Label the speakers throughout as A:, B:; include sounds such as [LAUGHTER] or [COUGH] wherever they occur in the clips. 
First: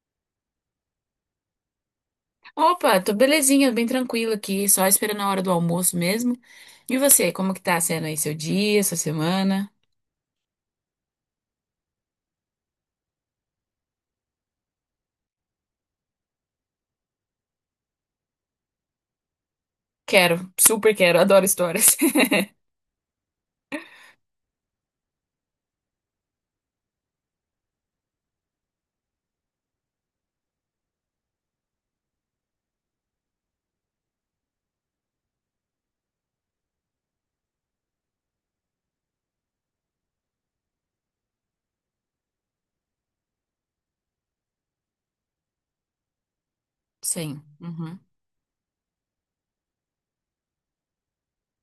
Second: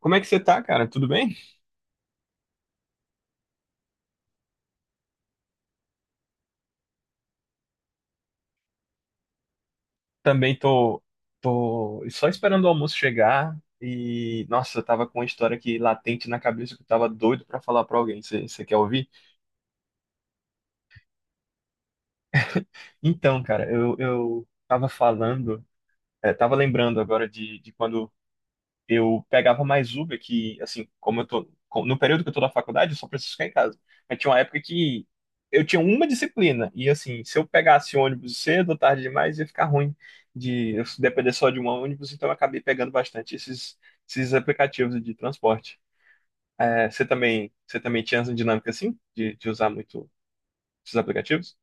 A: Como é que você tá, cara? Tudo bem?
B: Opa, tô belezinha, bem tranquila aqui, só esperando a hora do almoço mesmo. E você, como que tá sendo aí seu dia, sua semana?
A: Também tô, tô só esperando o almoço chegar e, nossa, eu tava com uma história aqui latente na cabeça que eu tava doido pra falar pra alguém. Você quer ouvir?
B: Quero, super quero, adoro histórias. [LAUGHS]
A: Então, cara, eu tava falando, tava lembrando agora de quando eu pegava mais Uber que, assim, como eu tô, no período que eu tô na faculdade, eu só preciso ficar em casa. Mas tinha uma época que eu tinha uma disciplina, e assim, se eu pegasse ônibus cedo ou tarde demais, ia ficar ruim de eu depender só de um ônibus, então eu acabei pegando bastante esses aplicativos de transporte. É,
B: Sim.
A: você
B: Uhum.
A: também tinha essa dinâmica assim, de usar muito esses aplicativos?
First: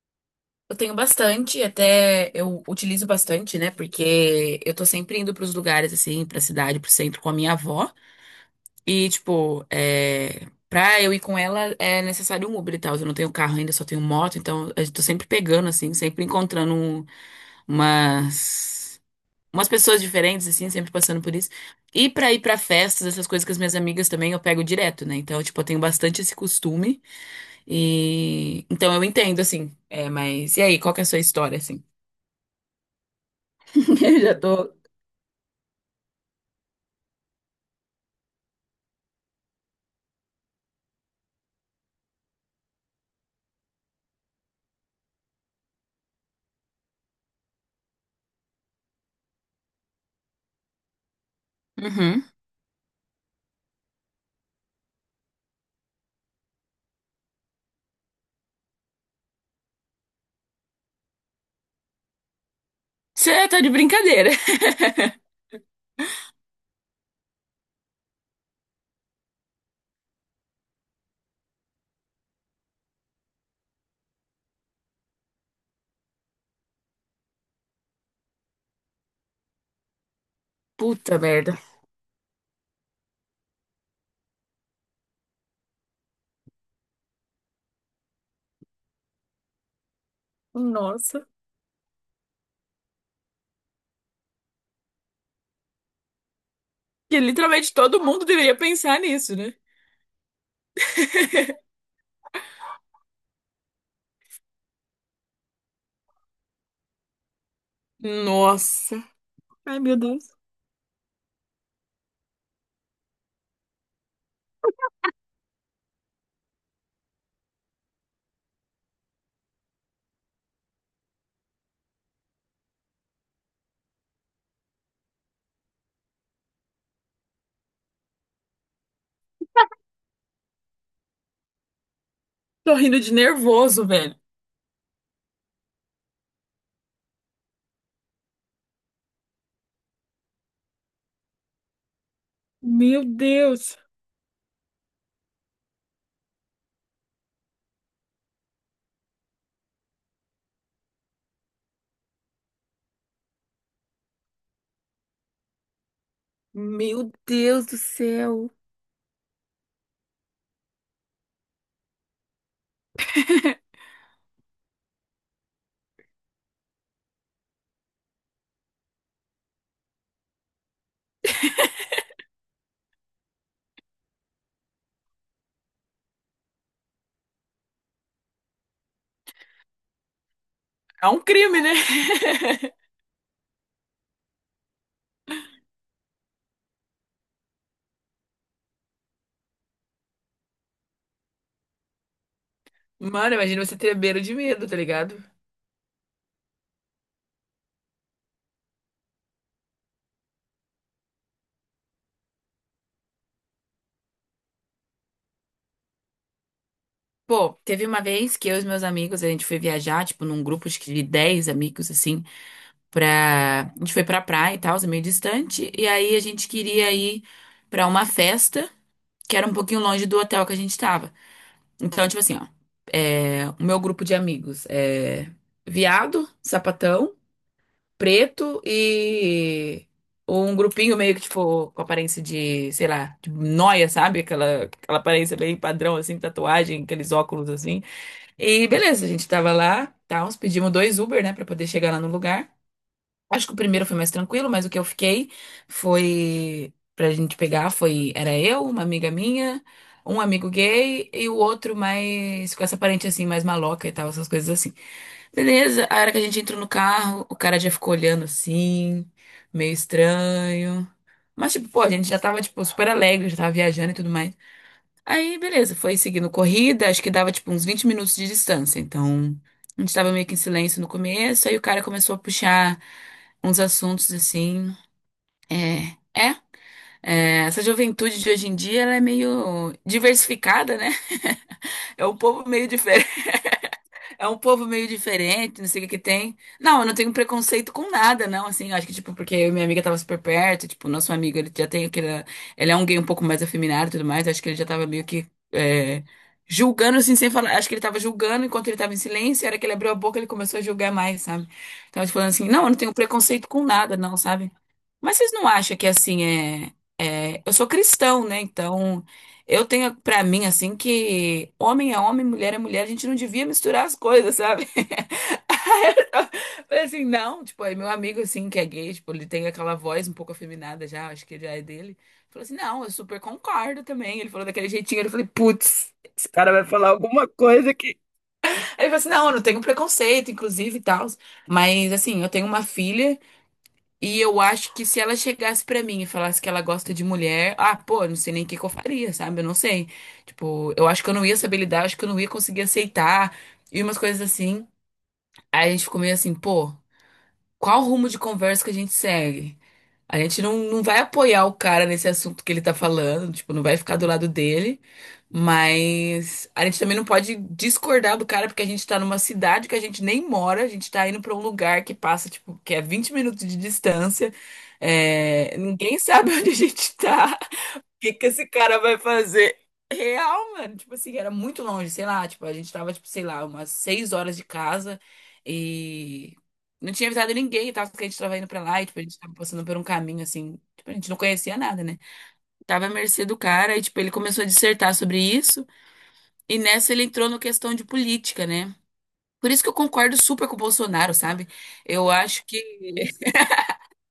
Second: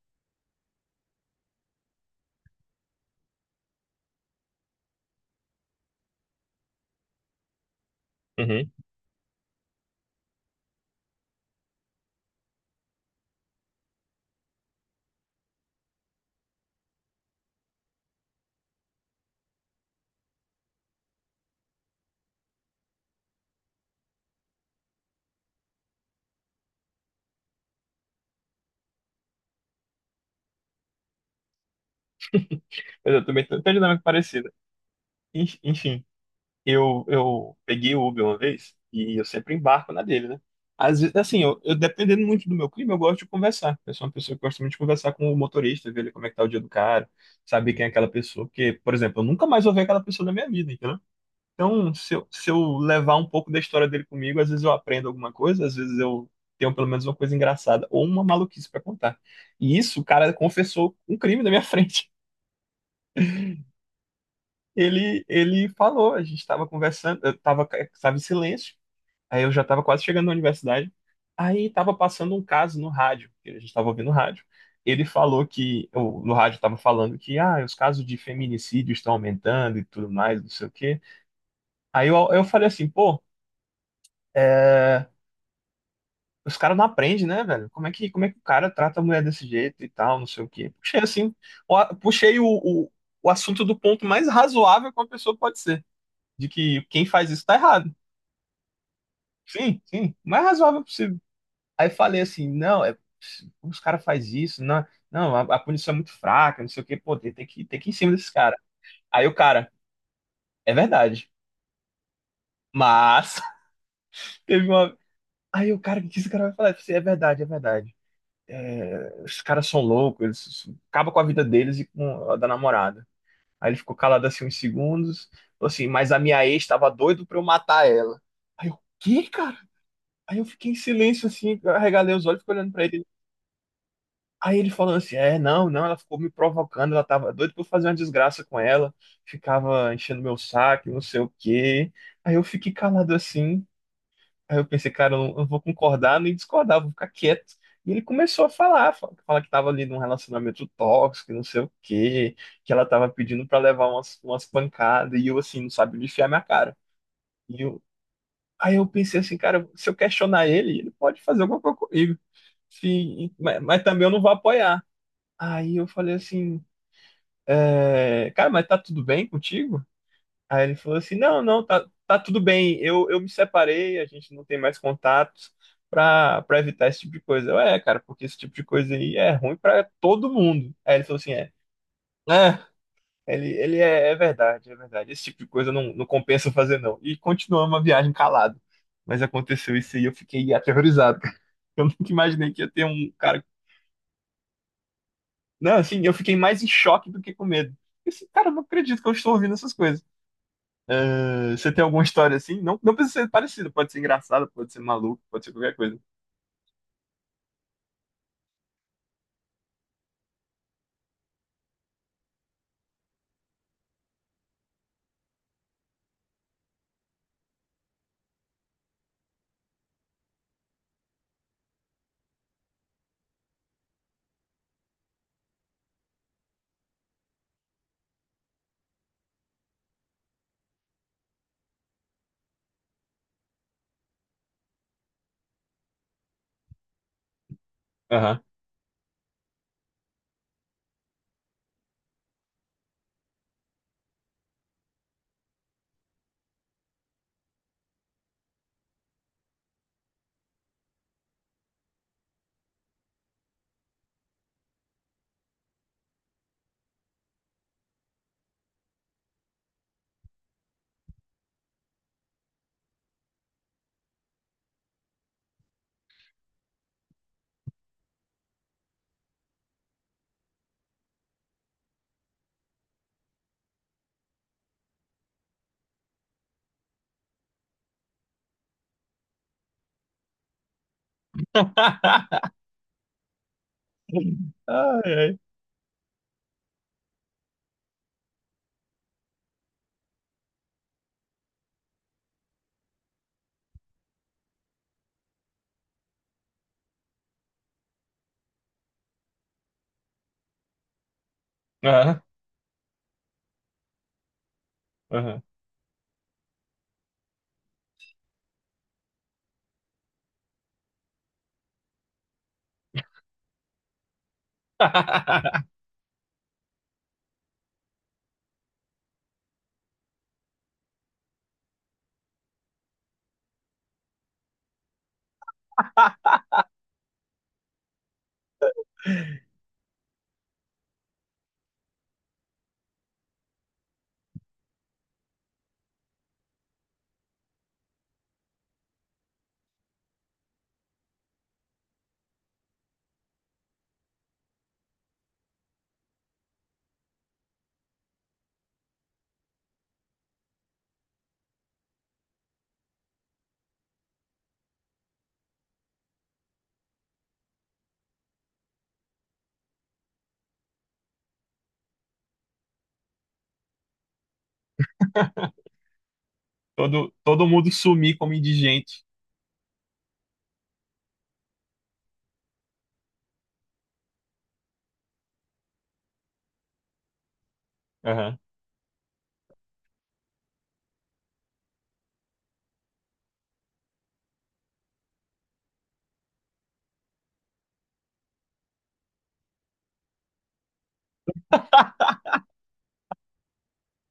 B: Eu tenho bastante, até eu utilizo bastante, né? Porque eu tô sempre indo pros lugares, assim, pra cidade, pro centro com a minha avó.
A: Uhum.
B: E, tipo, pra eu ir com ela é necessário um Uber e tal. Eu não tenho carro ainda, só tenho moto, então eu tô sempre pegando, assim, sempre encontrando umas. umas pessoas diferentes, assim, sempre passando por isso. E pra ir pra festas, essas coisas com as minhas amigas também eu pego direto, né? Então, tipo, eu tenho bastante esse costume. E. Então eu entendo, assim. É, mas. E aí, qual que é a sua história, assim?
A: Mas eu também tenho uma
B: [LAUGHS]
A: dinâmica
B: Eu já
A: parecida.
B: tô.
A: Enfim. Eu peguei o Uber uma vez e eu sempre embarco na dele, né? Às vezes, assim, eu dependendo muito do meu clima, eu gosto de conversar. Eu sou uma pessoa que gosta muito de conversar com o motorista, ver ele como é que tá o dia do cara, saber quem é aquela pessoa. Porque, por exemplo, eu nunca mais vou ver aquela pessoa na minha vida, entendeu? Então,
B: Uhum.
A: se eu levar um pouco da história dele comigo, às vezes eu aprendo alguma coisa, às vezes eu tenho pelo menos uma coisa engraçada ou uma maluquice pra contar. E isso, o cara confessou um crime na minha [LAUGHS] frente.
B: Você tá de brincadeira. [LAUGHS]
A: Ele falou, a gente estava conversando, estava em silêncio. Aí eu já estava quase chegando na universidade. Aí estava passando um caso no rádio, que a gente estava ouvindo rádio. Ele falou que, no rádio estava falando que ah, os casos de feminicídio estão aumentando e tudo mais, não sei o quê.
B: Puta merda.
A: Aí eu falei assim, pô, é, os caras não aprendem, né, velho? Como é que o cara trata a mulher desse jeito e tal, não sei o quê. Puxei
B: Nossa.
A: assim, puxei o assunto do ponto mais razoável que uma pessoa pode ser, de que quem
B: Que
A: faz isso tá
B: literalmente
A: errado.
B: todo mundo deveria pensar nisso, né?
A: Sim, sim, o mais razoável possível. Aí falei assim, não, como os caras fazem isso? Não, não, a punição é muito fraca, não sei o quê, pô, tem que ir em cima desses caras.
B: Nossa.
A: Aí o cara,
B: Ai, meu Deus.
A: é verdade. Mas [LAUGHS] teve uma. Aí o cara, o que esse cara vai falar? Eu falei, assim, é verdade, é verdade. Os caras são loucos, eles acabam com a vida deles e com a da namorada. Aí ele ficou calado assim uns segundos, falou assim, mas a minha ex tava doido pra eu matar ela. Aí eu, quê, cara? Aí eu fiquei em silêncio assim, eu arregalei os olhos, e fiquei olhando
B: Tô
A: pra
B: rindo
A: ele.
B: de nervoso, velho.
A: Aí ele falando assim, não, não, ela ficou me provocando, ela tava doida pra eu fazer uma desgraça com ela, ficava enchendo meu saco, não sei o quê. Aí eu fiquei
B: Meu
A: calado assim,
B: Deus.
A: aí eu pensei, cara, eu não vou concordar nem discordar, vou ficar quieto. E ele começou a falar, falar que tava ali num relacionamento tóxico, não sei o quê, que ela tava pedindo pra levar umas pancadas, e eu assim, não sabia onde enfiar minha cara.
B: Meu
A: E
B: Deus do
A: eu,
B: céu.
A: aí eu pensei assim, cara, se eu questionar ele, ele pode fazer alguma coisa comigo. Mas também eu não vou apoiar. Aí eu falei assim, cara, mas tá tudo bem contigo? Aí ele falou assim, não, não, tá tudo bem, eu me separei, a gente não tem mais contatos pra evitar esse tipo de coisa. Eu, é, cara, porque esse tipo de coisa aí é ruim pra todo mundo. Aí ele
B: É
A: falou
B: um
A: assim, é,
B: crime, né?
A: é,
B: [LAUGHS]
A: é verdade, esse tipo de coisa não, não compensa fazer não. E continuamos a viagem calado. Mas aconteceu isso aí, eu fiquei aterrorizado. [LAUGHS] cara. Eu nunca imaginei que ia ter um
B: Mano,
A: cara.
B: imagina você tremer de medo, tá ligado?
A: Não, assim, eu fiquei mais em choque do que com medo. Eu, assim, cara, eu não acredito que eu estou ouvindo essas coisas. Ah, você tem alguma história assim? Não, não precisa ser parecida, pode ser engraçada, pode ser maluco, pode ser qualquer coisa.
B: Pô, teve uma vez que eu e os meus amigos, a gente foi viajar, tipo, num grupo acho que de 10 amigos, assim, A gente foi pra praia e tal, é meio distante, e aí a gente queria ir pra uma festa, que era um pouquinho longe do hotel que a gente tava. Então, tipo assim, ó, o meu grupo de amigos é viado, sapatão, preto e um grupinho meio que, tipo, com aparência de, sei lá, de nóia, sabe? Aquela aparência bem padrão, assim, tatuagem, aqueles óculos, assim.
A: Aham.
B: E beleza, a gente tava lá, tá uns pedimos dois Uber, né, pra poder chegar lá no lugar. Acho que o primeiro foi mais tranquilo, mas o que eu fiquei foi pra gente pegar foi, era eu, uma amiga minha, um amigo gay e o outro mais, com essa aparência, assim, mais maloca e tal, essas coisas assim. Beleza, a hora que a gente entrou no carro, o cara já ficou olhando assim, meio estranho. Mas, tipo, pô, a gente já tava, tipo, super alegre, já tava viajando e tudo mais. Aí, beleza, foi seguindo corrida, acho que dava, tipo, uns 20 minutos de distância. Então, a gente tava meio que em silêncio no começo, aí o cara começou a puxar uns assuntos assim. É, é. Essa juventude de hoje em dia, ela é meio diversificada, né? É um povo
A: [LAUGHS]
B: meio diferente. É um povo meio
A: Ai, ai.
B: diferente, não sei o que que tem. Não, eu não tenho preconceito com nada, não, assim, acho que, tipo, porque eu e minha amiga tava super perto, tipo, nosso amigo, ele já tem aquele... Ele é um gay um pouco mais afeminado e tudo mais, acho que ele já tava meio que é, julgando, assim, sem falar. Acho que ele tava julgando enquanto ele tava em silêncio, e a hora que ele abriu a boca, ele começou a julgar mais, sabe? Tava
A: Aham,
B: falando assim, não, eu não tenho preconceito com nada, não, sabe? Mas vocês
A: aham.
B: não acham que, assim, é... Eu sou cristão, né, então... Eu tenho pra mim assim que homem é homem, mulher é mulher, a gente não devia misturar as coisas, sabe? [LAUGHS]
A: [LAUGHS]
B: Aí eu falei assim, não, tipo, aí meu amigo assim que é gay, tipo, ele tem aquela voz um pouco afeminada já, acho que já é dele. Falou assim: "Não, eu super concordo também". Ele falou daquele jeitinho, eu falei: "Putz". Aí ele falou assim: "Não, eu não tenho preconceito, inclusive e tal, mas assim, eu tenho uma filha e eu acho que se ela chegasse pra mim e falasse que ela gosta de mulher, ah, pô, não sei nem o que que eu faria, sabe? Eu não sei. Tipo, eu acho que eu não ia saber lidar, acho que eu não ia conseguir aceitar e umas coisas assim. Aí a gente ficou meio assim, pô, qual o rumo de conversa que a gente segue? A gente não vai apoiar o cara nesse assunto que ele tá falando, tipo, não vai ficar do lado dele, mas a gente também não pode discordar do cara porque a gente tá numa cidade que a gente nem mora, a gente tá indo pra um lugar que passa, tipo, que é 20 minutos de distância, ninguém sabe [LAUGHS] onde a gente tá
A: Todo mundo sumir
B: que
A: como
B: esse cara vai
A: indigente.
B: fazer? Real, mano. Tipo assim, era muito longe, sei lá. Tipo, a gente tava, tipo, sei lá, umas 6 horas de casa e não tinha avisado ninguém, tava que a gente tava
A: Aham.
B: indo pra lá e, tipo, a gente tava passando por um caminho, assim. Tipo, a gente não conhecia nada, né? Tava à mercê do cara e, tipo, ele começou a dissertar sobre isso e nessa ele entrou na questão de política, né? Por isso que eu concordo super com o Bolsonaro, sabe? Eu acho que.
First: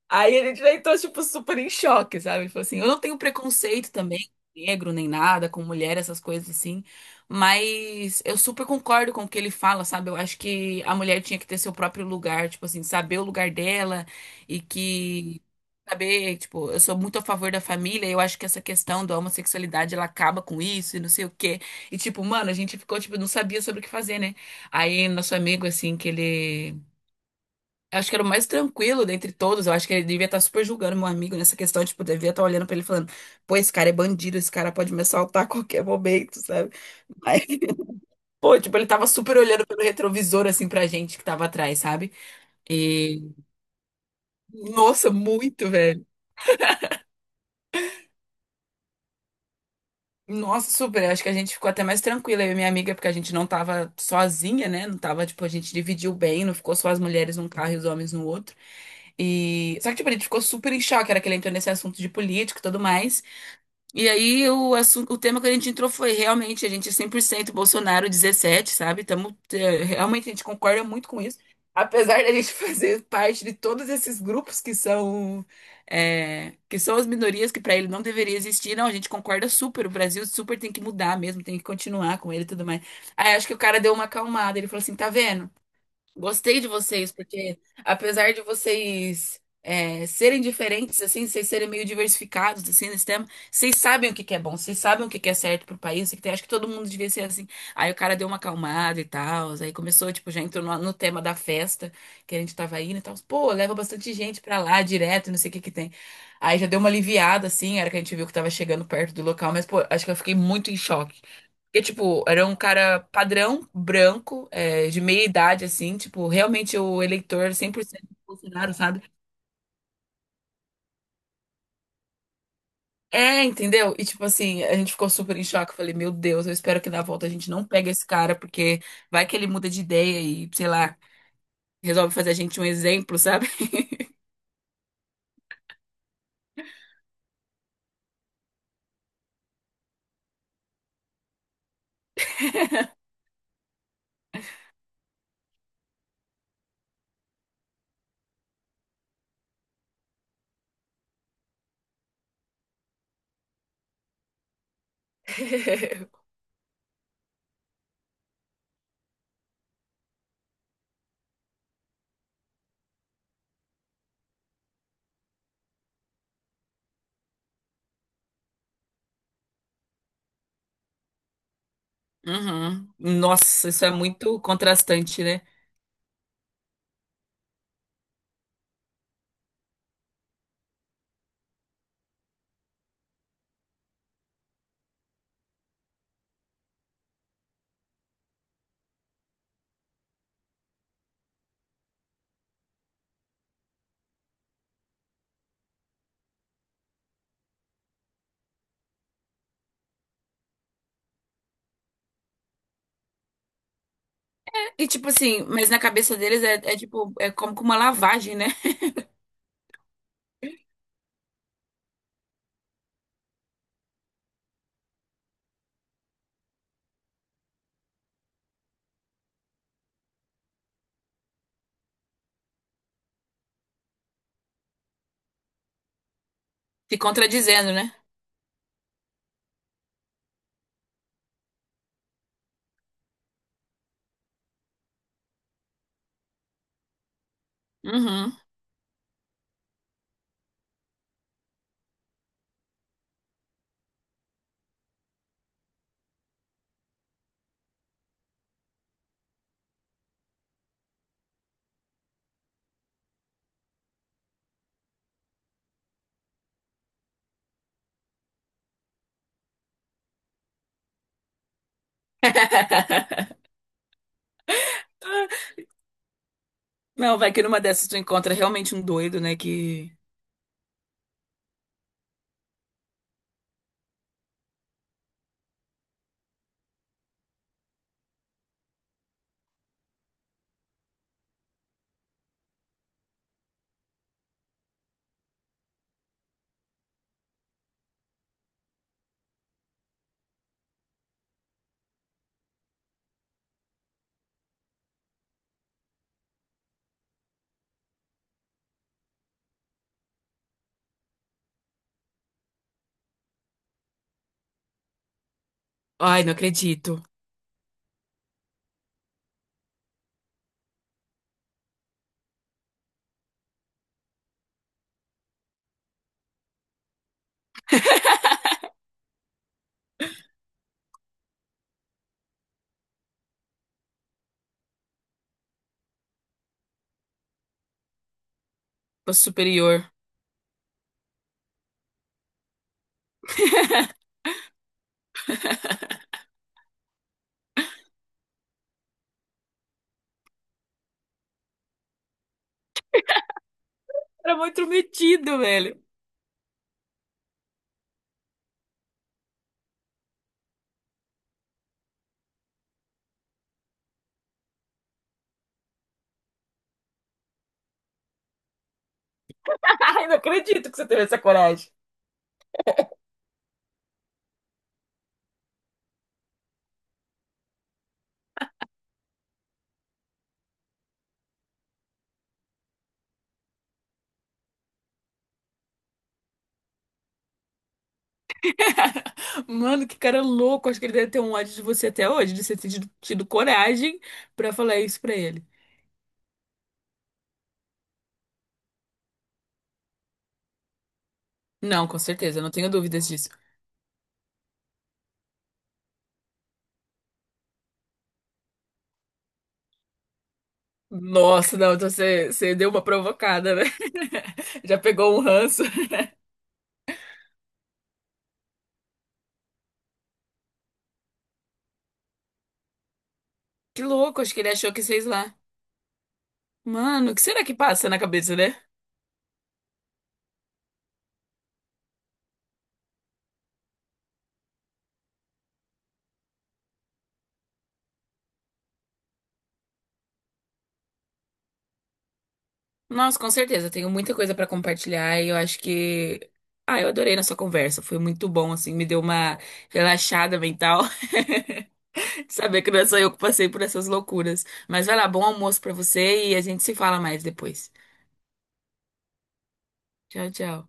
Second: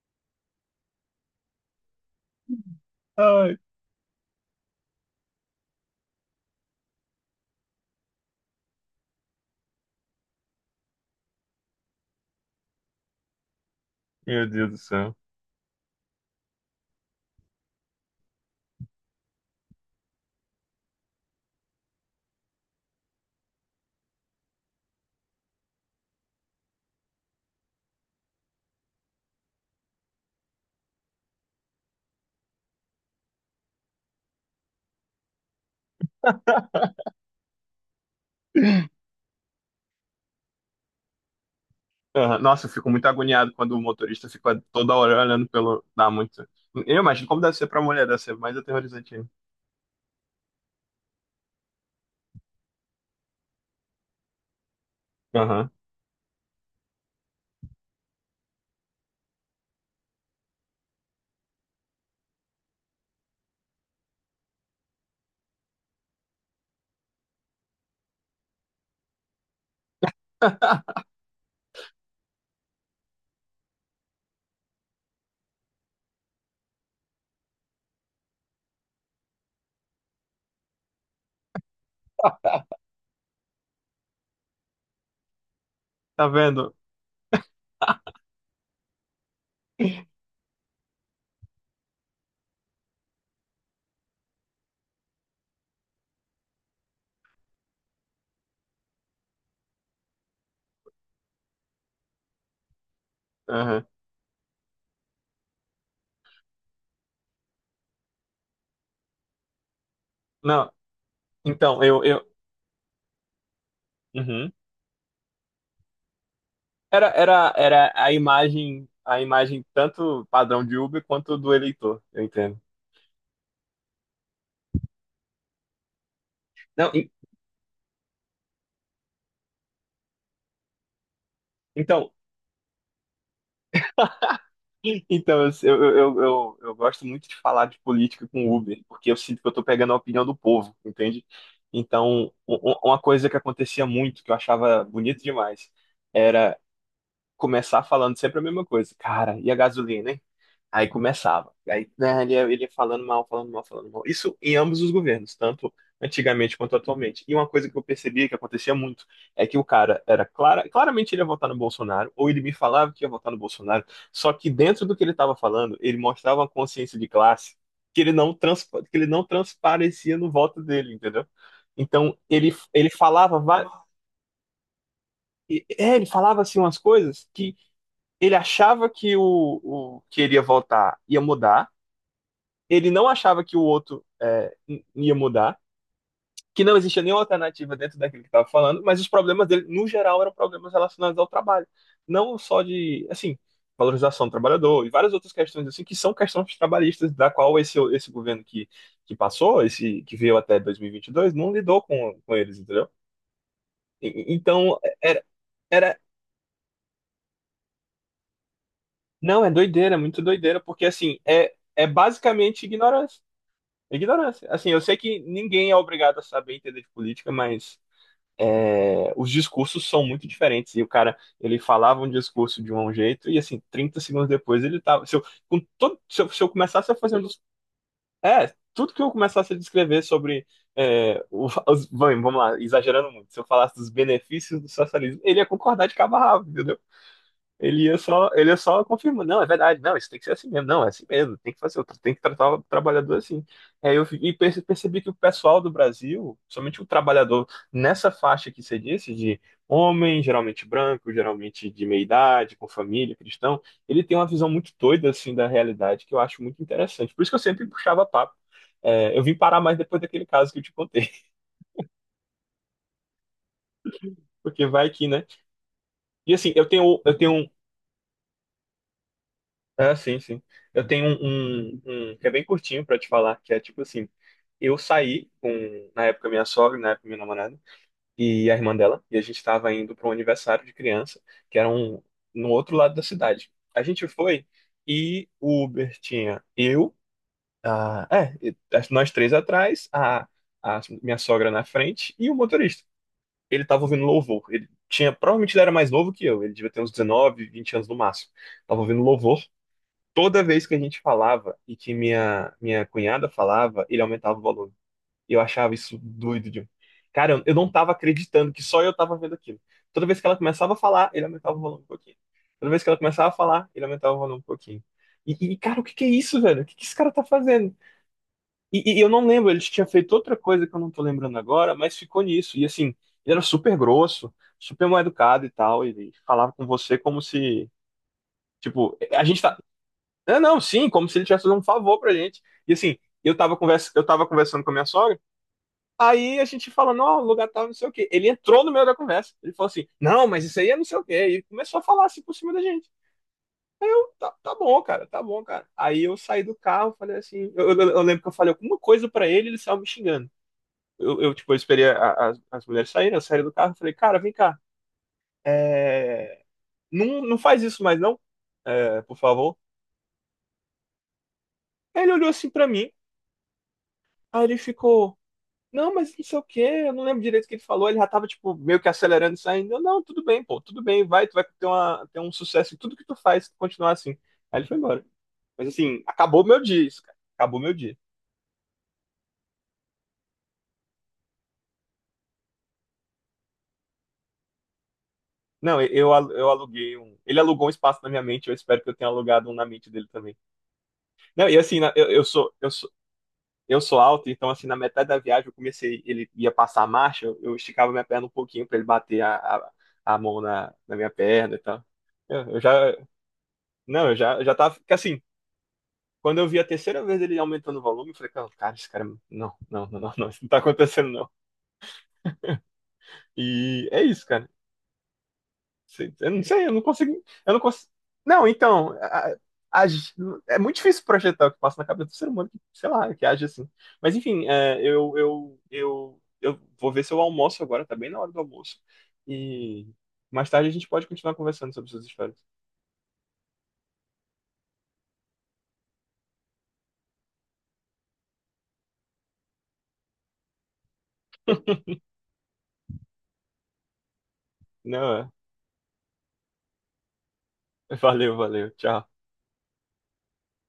B: Aí ele já entrou, tipo, super em choque, sabe? Tipo assim, eu não tenho
A: Ai,
B: preconceito também, negro nem nada, com mulher, essas coisas assim. Mas eu super concordo com o que ele fala, sabe? Eu acho que a mulher tinha que ter seu próprio lugar, tipo assim, saber o lugar dela
A: meu
B: e
A: Deus do céu.
B: que. Saber, tipo, eu sou muito a favor da família, eu acho que essa questão da homossexualidade ela acaba com isso e não sei o quê. E, tipo, mano, a gente ficou, tipo, não sabia sobre o que fazer, né? Aí, nosso amigo, assim, que ele, eu acho que era o mais tranquilo dentre todos. Eu acho que ele devia estar super julgando meu amigo nessa questão. Tipo, devia estar olhando pra ele e falando: pô, esse cara é bandido, esse cara pode me assaltar a qualquer momento, sabe? Mas, [LAUGHS] pô, tipo, ele tava super olhando pelo retrovisor, assim, pra gente que tava atrás, sabe?
A: Aham. Nossa, eu fico muito
B: E,
A: agoniado quando o motorista fica toda
B: nossa,
A: hora olhando
B: muito,
A: pelo.
B: velho.
A: Dá muito. Eu imagino como deve ser pra mulher, deve ser mais aterrorizante ainda.
B: Nossa, super. Eu acho que a gente ficou até mais tranquila, eu e minha amiga, porque a gente não tava sozinha, né? Não tava, tipo, a
A: Aham.
B: gente dividiu bem, não ficou só as mulheres num carro e os homens no outro. E, só que, tipo, a gente ficou super em choque, era que ele entrou nesse assunto de política e tudo mais. E aí o assunto, o tema que a gente entrou foi realmente a gente é 100% Bolsonaro 17, sabe? Tamo, realmente a gente concorda muito com isso. Apesar da gente [LAUGHS] fazer parte de todos esses grupos que que são as minorias que para ele não deveria existir, não, a gente concorda super, o Brasil super tem que mudar mesmo, tem que continuar com ele e tudo mais. Aí acho que o cara deu uma acalmada, ele falou assim, tá vendo?
A: Tá
B: Gostei de
A: vendo?
B: vocês, porque apesar de vocês serem diferentes, assim, vocês serem meio diversificados, assim, nesse tema, vocês sabem o que que é bom, vocês sabem o que que é certo pro país, acho que todo mundo devia ser assim. Aí o cara deu uma acalmada e tal, aí começou, tipo, já entrou no tema da festa que a gente tava indo e tal. Pô, leva
A: Aham.
B: bastante gente pra lá, direto, não sei o que que tem. Aí já deu uma aliviada, assim, era que a gente viu que tava chegando perto do local, mas, pô, acho que eu fiquei muito
A: Não,
B: em choque. Porque,
A: Então,
B: tipo, era um cara padrão, branco,
A: uhum.
B: de meia idade, assim, tipo, realmente o eleitor
A: Era
B: 100% do Bolsonaro, sabe?
A: a imagem tanto padrão de Uber quanto do eleitor, eu entendo.
B: É, entendeu? E, tipo assim, a gente ficou super em choque. Eu falei, meu Deus, eu espero
A: Não,
B: que na
A: en-
B: volta a gente não pegue esse cara, porque vai que ele muda de ideia e, sei lá,
A: então,
B: resolve fazer a gente um exemplo, sabe?
A: então eu gosto muito de falar de política com Uber, porque eu sinto que eu tô pegando a opinião do povo, entende? Então, uma coisa que acontecia muito, que eu achava bonito demais, era começar falando sempre a mesma coisa. Cara, e a gasolina, hein? Aí começava. Aí, né, ele ia falando mal, falando mal, falando mal. Isso em ambos os governos, tanto
B: [LAUGHS]
A: antigamente quanto atualmente. E uma coisa que eu percebia que acontecia muito é que o cara era claramente ele ia votar no Bolsonaro, ou ele me falava que ia votar no Bolsonaro, só que dentro do que ele estava falando, ele mostrava uma consciência de classe que ele não, transpa- que ele não transparecia no voto dele, entendeu? Então,
B: Uhum.
A: ele falava,
B: Nossa, isso é muito contrastante, né?
A: ele falava assim umas coisas que ele achava que o que ele ia votar ia mudar. Ele não achava que o outro ia mudar, que não existia nenhuma alternativa dentro daquilo que estava falando, mas os problemas dele, no geral, eram problemas relacionados ao trabalho. Não só de, assim, valorização do trabalhador e várias outras questões, assim, que são questões trabalhistas, da qual esse governo que passou, esse que veio até 2022, não lidou com eles, entendeu? Então,
B: E, tipo
A: era,
B: assim, mas na
A: era.
B: cabeça deles é como com uma lavagem, né?
A: Não, é doideira, é muito doideira, porque, assim, é, é basicamente ignorância. Ignorância. Assim, eu sei que ninguém é obrigado a saber entender de política, mas é, os discursos são muito diferentes. E o cara, ele falava um discurso de um jeito, e assim, 30 segundos depois ele tava. Se eu, com todo, se eu começasse a
B: Se
A: fazer um dos.
B: contradizendo, né?
A: É, tudo que eu começasse a descrever sobre. É, vamos lá, exagerando muito. Se eu falasse dos benefícios do socialismo, ele ia concordar de cabo a rabo, entendeu?
B: Uhum.
A: Ele ia só confirmando, não, é verdade, não, isso tem que ser assim mesmo, não, é assim mesmo, tem que fazer, tem que tratar o trabalhador assim. Aí eu percebi que o pessoal do Brasil, somente o trabalhador nessa faixa que você disse, de homem, geralmente branco, geralmente de meia idade, com família, cristão, ele tem uma visão muito doida assim da realidade que eu acho muito interessante. Por isso que eu sempre puxava papo. É, eu vim parar mais depois daquele caso que eu te contei,
B: [LAUGHS]
A: [LAUGHS] porque vai que, né? E assim, eu
B: Não, vai que
A: tenho.
B: numa dessas tu encontra realmente um doido, né?
A: Ah,
B: Que.
A: sim, sim. Eu tenho um que é bem curtinho pra te falar, que é tipo assim, eu saí com, na época, minha sogra, na época, minha namorada, e a irmã dela, e a gente tava indo para um aniversário de criança, que era um, no outro lado da cidade. A gente foi e o Uber tinha eu, a, é, e- as- nós três atrás, a minha sogra na frente e o motorista. Ele tava ouvindo louvor. Ele tinha, provavelmente ele era mais novo que eu, ele devia ter uns 19, 20 anos no máximo. Tava ouvindo louvor toda vez que a gente falava e que minha cunhada falava, ele aumentava o volume. Eu achava isso
B: Ai, não
A: doido, de...
B: acredito.
A: Cara, eu não tava acreditando que só eu tava vendo aquilo. Toda vez que ela começava a falar, ele aumentava o volume um pouquinho. Toda vez que ela começava a falar, ele aumentava o volume um pouquinho. E, cara, o que que é isso, velho? O que que esse cara tá fazendo? E eu não lembro, ele tinha feito outra coisa que eu não tô lembrando agora, mas ficou nisso. E assim, ele era super grosso, super mal educado e tal, ele falava com você como se, tipo,
B: O
A: a gente tá,
B: superior.
A: não, sim, como se ele tivesse fazendo um favor pra gente. E assim, eu tava conversando com a minha sogra, aí a gente falando, ó, o lugar tava não sei o quê. Ele entrou no meio da conversa. Ele falou assim, não, mas isso aí é não sei o quê. E começou a falar assim por cima da gente. Aí eu, tá,
B: Era
A: tá
B: muito
A: bom, cara, tá
B: metido,
A: bom, cara.
B: velho.
A: Aí eu saí do carro, falei assim, eu lembro que eu falei alguma coisa pra ele, ele saiu me xingando. Tipo, eu esperei as mulheres saírem, eu saí do carro e falei, cara, vem cá, é, não, não faz isso mais não, por favor.
B: [LAUGHS] Ai, não acredito que você teve essa coragem.
A: Aí ele olhou assim pra mim, aí ele ficou... Não, mas não sei o quê, eu não lembro direito o que ele falou, ele já tava, tipo, meio que acelerando e saindo. Eu, não, tudo bem, pô, tudo bem, vai, tu vai ter, uma, ter um sucesso em tudo que tu faz, se tu continuar assim. Aí ele foi embora. Mas assim, acabou meu dia isso, cara. Acabou meu dia.
B: [LAUGHS] Mano, que cara louco. Acho que ele deve ter um ódio de você até hoje, de você ter tido coragem pra falar isso pra ele.
A: Não, eu aluguei um. Ele alugou um espaço na minha mente, eu espero que eu tenha alugado um na mente dele também. Não, e assim,
B: Não, com certeza, não
A: eu
B: tenho
A: sou
B: dúvidas disso.
A: eu sou alto, então assim, na metade da viagem eu comecei, ele ia passar a marcha, eu esticava minha perna um pouquinho pra ele bater a mão na minha perna
B: Nossa,
A: e
B: não,
A: tal.
B: então você, você
A: Eu já.
B: deu uma provocada, né?
A: Não, eu já
B: [LAUGHS]
A: tava.
B: Já
A: Porque
B: pegou
A: assim,
B: um ranço.
A: quando eu vi a terceira vez ele aumentando o volume, eu falei, cara, esse cara. Não, não, não, não, não, isso não tá acontecendo, não.
B: Que
A: E é
B: louco,
A: isso,
B: acho que
A: cara.
B: ele achou que vocês lá.
A: Eu não sei, eu não
B: Mano, o que
A: consigo.
B: será
A: Eu
B: que
A: não
B: passa
A: consigo.
B: na cabeça,
A: Não,
B: né?
A: então. A- é muito difícil projetar o que passa na cabeça do ser humano que, sei lá, que age assim. Mas enfim, é, eu vou ver se eu almoço agora, tá bem na hora do almoço. E mais tarde a gente pode continuar conversando sobre suas histórias.
B: Nossa, com certeza, eu tenho muita coisa pra compartilhar e eu acho que. Ah, eu adorei nossa conversa, foi muito bom, assim, me deu uma relaxada mental [LAUGHS] de saber que não é só eu que passei por essas loucuras. Mas vai lá,
A: Não,
B: bom
A: é.
B: almoço pra você e a gente se fala mais depois.
A: Valeu, valeu. Tchau.
B: Tchau, tchau.